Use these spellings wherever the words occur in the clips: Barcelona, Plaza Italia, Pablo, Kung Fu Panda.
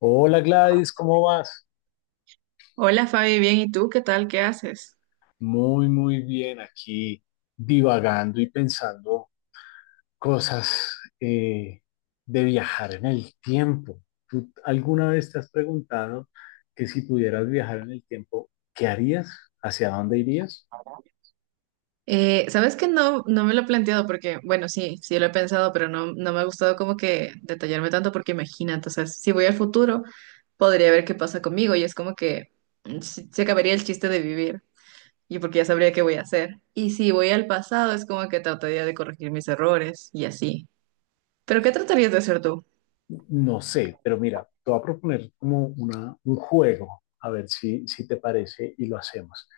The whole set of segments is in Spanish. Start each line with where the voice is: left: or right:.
left: Hola Gladys, ¿cómo vas?
right: Hola Fabi, bien, ¿y tú qué tal? ¿Qué haces?
left: Muy, muy bien, aquí divagando y pensando cosas de viajar en el tiempo. ¿Tú alguna vez te has preguntado que si pudieras viajar en el tiempo, ¿qué harías? ¿Hacia dónde irías?
right: Sabes que no, no me lo he planteado porque, bueno, sí, sí lo he pensado, pero no, no me ha gustado como que detallarme tanto porque imagínate, o sea, si voy al futuro, podría ver qué pasa conmigo y es como que se acabaría el chiste de vivir y porque ya sabría qué voy a hacer. Y si voy al pasado, es como que trataría de corregir mis errores y así. ¿Pero qué tratarías de hacer tú?
left: No sé, pero mira, te voy a proponer como un juego, a ver si te parece y lo hacemos.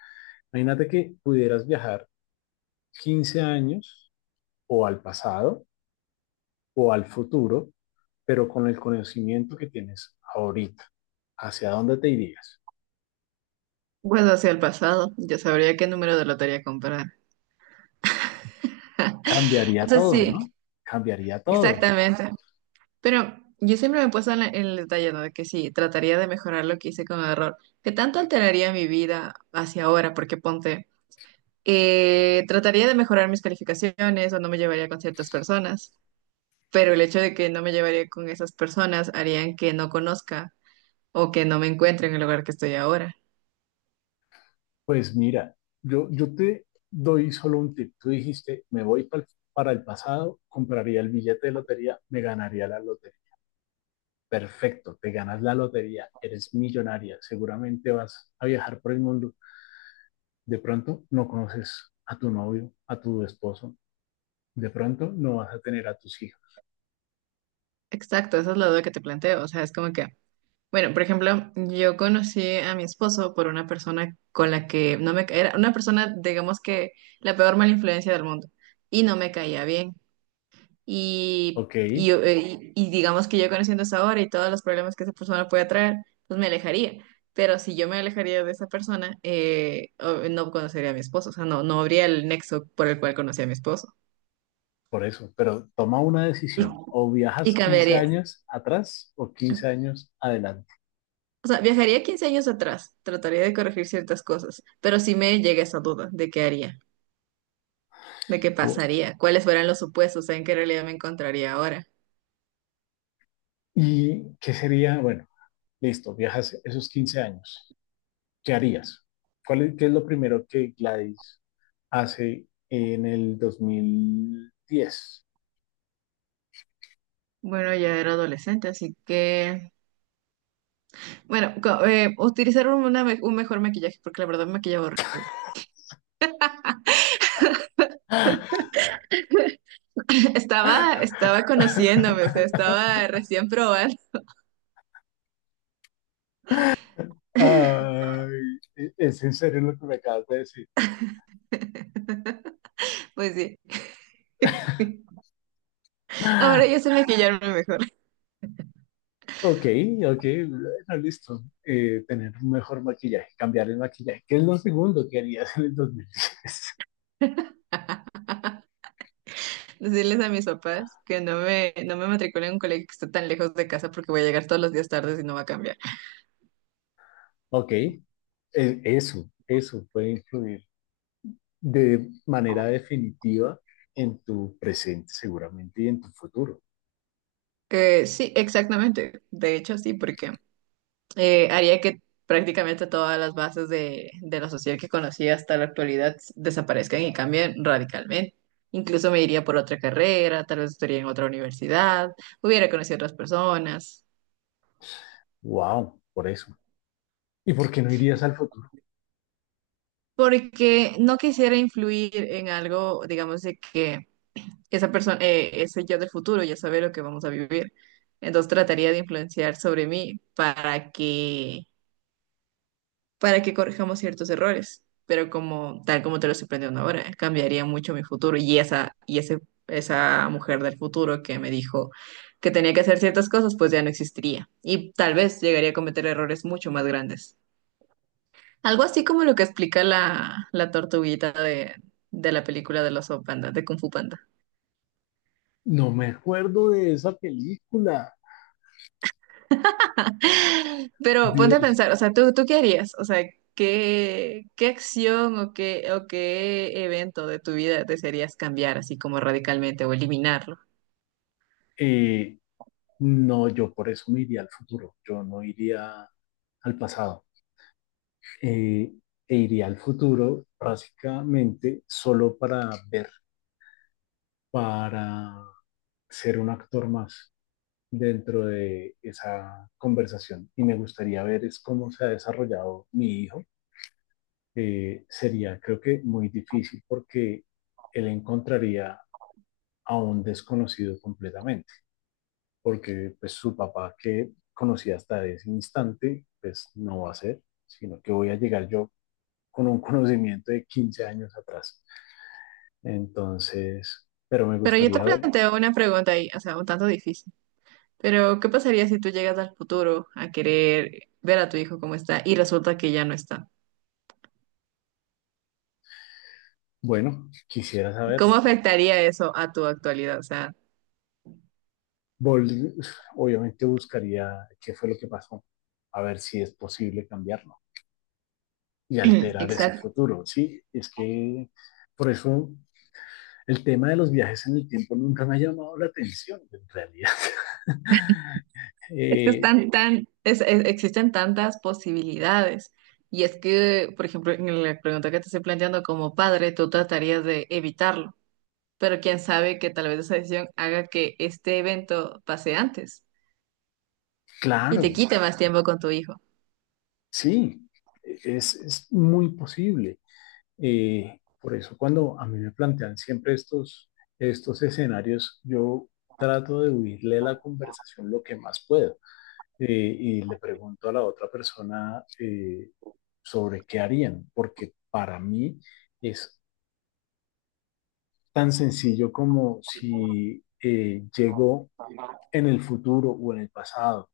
left: Imagínate que pudieras viajar 15 años o al pasado o al futuro pero con el conocimiento que tienes ahorita, ¿hacia dónde te irías?
right: Bueno, hacia el pasado, yo sabría qué número de lotería comprar. O
left: Cambiaría
right: sea,
left: todo,
right: sí,
left: ¿no? Cambiaría todo.
right: exactamente. Pero yo siempre me he puesto en, en el detalle, ¿no? De que sí, trataría de mejorar lo que hice con el error. ¿Qué tanto alteraría mi vida hacia ahora? Porque ponte, trataría de mejorar mis calificaciones o no me llevaría con ciertas personas, pero el hecho de que no me llevaría con esas personas harían que no conozca o que no me encuentre en el lugar que estoy ahora.
left: Pues mira, yo te doy solo un tip. Tú dijiste, me voy para el pasado, compraría el billete de lotería, me ganaría la lotería. Perfecto, te ganas la lotería, eres millonaria, seguramente vas a viajar por el mundo. De pronto no conoces a tu novio, a tu esposo, de pronto no vas a tener a tus hijos.
right: Exacto, esa es la duda que te planteo. O sea, es como que bueno, por ejemplo, yo conocí a mi esposo por una persona con la que no me ca- era una persona, digamos que la peor mala influencia del mundo y no me caía bien. Y,
left: Ok,
right: y, yo- eh, y- y digamos que yo conociendo esa hora y todos los problemas que esa persona puede traer, pues me alejaría. Pero si yo me alejaría de esa persona, no conocería a mi esposo, o sea, no, no habría el nexo por el cual conocí a mi esposo.
left: por eso, pero toma una
right: Y,
left: decisión. O
right: y
left: viajas 15
right: cambiaría.
left: años atrás o 15 años adelante.
right: O sea, viajaría 15 años atrás, trataría de corregir ciertas cosas, pero sí me llega esa duda de qué haría, de qué pasaría, cuáles fueran los supuestos, en qué realidad me encontraría ahora.
left: ¿Y qué sería? Bueno, listo, viajas esos 15 años. ¿Qué harías? ¿Qué es lo primero que Gladys hace en el 2010?
right: Bueno, ya era adolescente, así que, bueno, utilizar un mejor maquillaje, porque la verdad me maquillaba horrible. Estaba conociéndome, o sea, estaba recién probando,
left: Ay, es en serio lo que me acabas de decir.
right: pues sí. Ahora yo sé maquillarme mejor.
left: Ok, ok, bueno, listo. Tener un mejor maquillaje, cambiar el maquillaje. ¿Qué es lo segundo que harías en el 2010?
right: Decirles a mis papás que no me matriculen en un colegio que esté tan lejos de casa porque voy a llegar todos los días tarde y no va a cambiar.
left: Ok, eso puede influir de manera definitiva en tu presente seguramente y en tu futuro.
right: Sí, exactamente. De hecho, sí, porque haría que prácticamente todas las bases de lo social que conocí hasta la actualidad desaparezcan y cambien radicalmente. Incluso me iría por otra carrera, tal vez estaría en otra universidad, hubiera conocido otras personas,
left: Wow, por eso. ¿Y por qué no irías al futuro?
right: porque no quisiera influir en algo, digamos, de que esa persona, ese yo del futuro ya sabe lo que vamos a vivir. Entonces trataría de influenciar sobre mí para que corrijamos ciertos errores. Pero como, tal como te lo estoy planteando ahora, cambiaría mucho mi futuro. Esa mujer del futuro que me dijo que tenía que hacer ciertas cosas, pues ya no existiría. Y tal vez llegaría a cometer errores mucho más grandes. Algo así como lo que explica la tortuguita de la película de los Panda, de Kung Fu Panda.
left: No me acuerdo de esa película.
right: Pero ponte a
left: Dios,
right: pensar, o sea, ¿tú qué harías? O sea, ¿qué acción o qué evento de tu vida desearías cambiar así como radicalmente o eliminarlo?
left: eh, no, yo por eso me iría al futuro. Yo no iría al pasado. Eh, E iría al futuro básicamente solo para ser un actor más dentro de esa conversación y me gustaría ver es cómo se ha desarrollado mi hijo. Sería creo que muy difícil porque él encontraría a un desconocido completamente, porque pues su papá que conocía hasta ese instante, pues no va a ser, sino que voy a llegar yo con un conocimiento de 15 años atrás. Entonces, pero me
right: Pero yo te
left: gustaría ver,
right: planteo una pregunta ahí, o sea, un tanto difícil. Pero, ¿qué pasaría si tú llegas al futuro a querer ver a tu hijo cómo está y resulta que ya no está?
left: bueno, quisiera
right: ¿Cómo
left: saberlo.
right: afectaría eso a tu actualidad? O sea,
left: Vol- obviamente buscaría qué fue lo que pasó, a ver si es posible cambiarlo y alterar ese
right: exacto.
left: futuro. Sí, es que por eso el tema de los viajes en el tiempo nunca me ha llamado la atención, en realidad.
right: Es que
left: Eh,
right: están tan, existen tantas posibilidades. Y es que, por ejemplo, en la pregunta que te estoy planteando como padre, tú tratarías de evitarlo, pero quién sabe que tal vez esa decisión haga que este evento pase antes y te
left: claro,
right: quite más tiempo con tu hijo.
left: sí, es muy posible. Por eso cuando a mí me plantean siempre estos escenarios, yo trato de huirle a la conversación lo que más puedo. Y le pregunto a la otra persona sobre qué harían, porque para mí es tan sencillo como si llego en el futuro o en el pasado,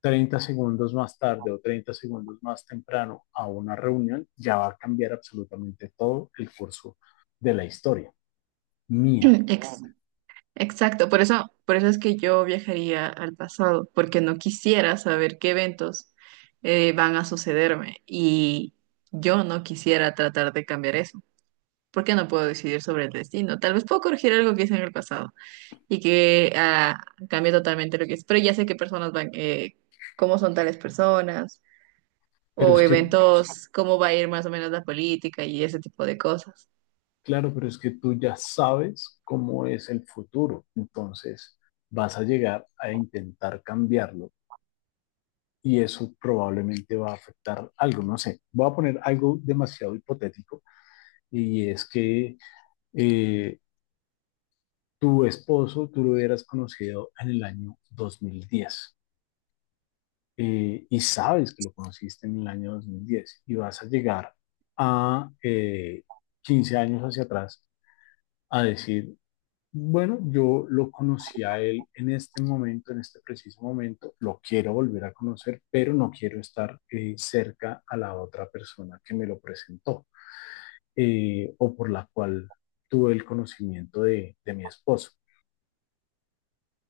left: 30 segundos más tarde o 30 segundos más temprano a una reunión, ya va a cambiar absolutamente todo el curso de la historia mía.
right: Ex- exacto, por eso es que yo viajaría al pasado, porque no quisiera saber qué eventos van a sucederme y yo no quisiera tratar de cambiar eso. Por qué no puedo decidir sobre el destino. Tal vez puedo corregir algo que hice en el pasado y que cambie totalmente lo que es, pero ya sé qué personas van, cómo son tales personas
left: Pero
right: o
left: es que,
right: eventos, cómo va a ir más o menos la política y ese tipo de cosas.
left: claro, pero es que tú ya sabes cómo es el futuro, entonces vas a llegar a intentar cambiarlo y eso probablemente va a afectar algo, no sé. Voy a poner algo demasiado hipotético y es que eh, tu esposo tú lo hubieras conocido en el año 2010 y sabes que lo conociste en el año 2010 y vas a llegar a 15 años hacia atrás a decir, bueno, yo lo conocí a él en este momento, en este preciso momento, lo quiero volver a conocer, pero no quiero estar cerca a la otra persona que me lo presentó o por la cual tuve el conocimiento de mi esposo.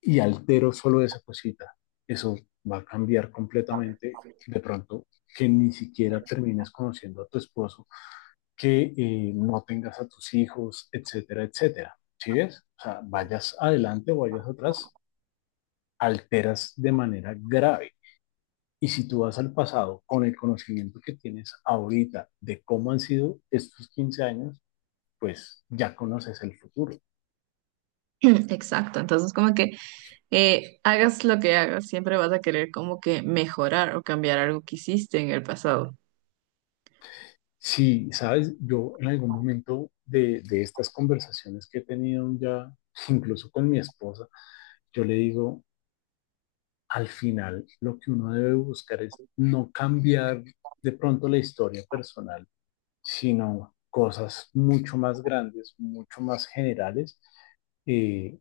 left: Y altero solo esa cosita. Eso va a cambiar completamente de pronto que ni siquiera termines conociendo a tu esposo, que no tengas a tus hijos, etcétera, etcétera. ¿Sí ves? O sea, vayas adelante o vayas atrás, alteras de manera grave. Y si tú vas al pasado con el conocimiento que tienes ahorita de cómo han sido estos 15 años, pues ya conoces el futuro.
right: Exacto, entonces como que hagas lo que hagas, siempre vas a querer como que mejorar o cambiar algo que hiciste en el pasado.
left: Si, sabes, yo en algún momento de estas conversaciones que he tenido ya, incluso con mi esposa, yo le digo, al final lo que uno debe buscar es no cambiar de pronto la historia personal, sino cosas mucho más grandes, mucho más generales, eh,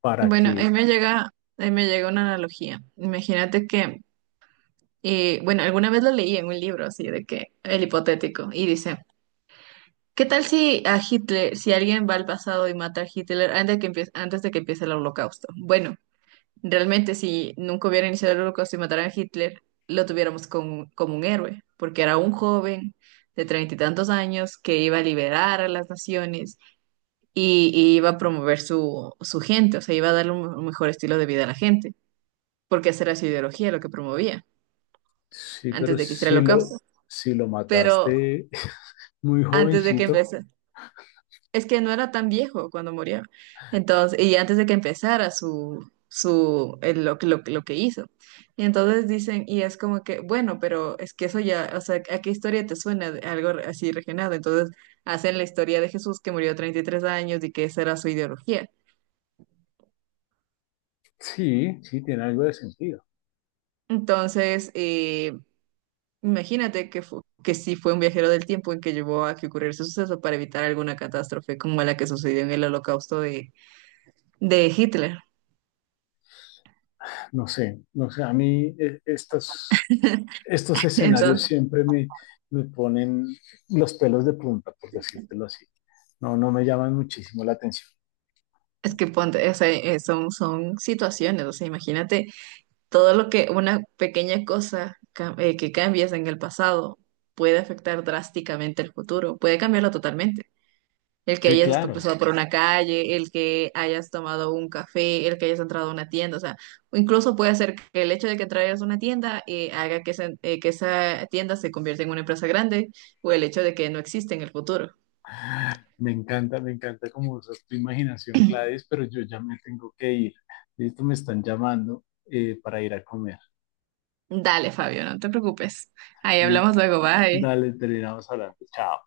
left: para
right: Bueno,
left: que,
right: ahí me llega una analogía. Imagínate que bueno, alguna vez lo leí en un libro así de que el hipotético y dice: ¿qué tal si a Hitler, si alguien va al pasado y mata a Hitler antes de que empiece el holocausto? Bueno, realmente si nunca hubiera iniciado el holocausto y mataran a Hitler, lo tuviéramos como un héroe, porque era un joven de treinta y tantos años que iba a liberar a las naciones y iba a promover su gente, o sea, iba a darle un mejor estilo de vida a la gente, porque esa era su ideología, lo que promovía,
left: sí,
right: antes
left: pero
right: de que hiciera el holocausto.
left: si lo
right: Pero
left: mataste muy
right: antes de que
left: jovencito,
right: empezara. Es que no era tan viejo cuando murió. Entonces, y antes de que empezara su, su, el- lo, que- lo, que- lo que hizo. Y entonces dicen, y es como que, bueno, pero es que eso ya, o sea, ¿a qué historia te suena de algo así regenerado? Entonces, hacen la historia de Jesús que murió a 33 años y que esa era su ideología.
left: sí, sí, tiene algo de sentido.
right: Entonces, imagínate que, que sí fue un viajero del tiempo en que llevó a que ocurriera ese suceso para evitar alguna catástrofe como la que sucedió en el holocausto de Hitler.
left: No sé, no sé, a mí estos
right: Entonces,
left: escenarios siempre me ponen los pelos de punta, por decírtelo así. No, no me llaman muchísimo la atención.
right: es que ponte, o sea, son situaciones, o sea, imagínate todo lo que una pequeña cosa que cambies en el pasado puede afectar drásticamente el futuro, puede cambiarlo totalmente. El que
left: Sí,
right: hayas
left: claro.
right: cruzado por una calle, el que hayas tomado un café, el que hayas entrado a una tienda, o sea, o incluso puede ser que el hecho de que traigas una tienda haga que que esa tienda se convierta en una empresa grande o el hecho de que no existe en el futuro.
left: Me encanta cómo usas tu imaginación, Gladys, pero yo ya me tengo que ir. Listo, me están llamando para ir a comer.
right: Dale, Fabio, no te preocupes. Ahí
left: Listo,
right: hablamos luego, bye.
left: dale, terminamos hablando. Chao.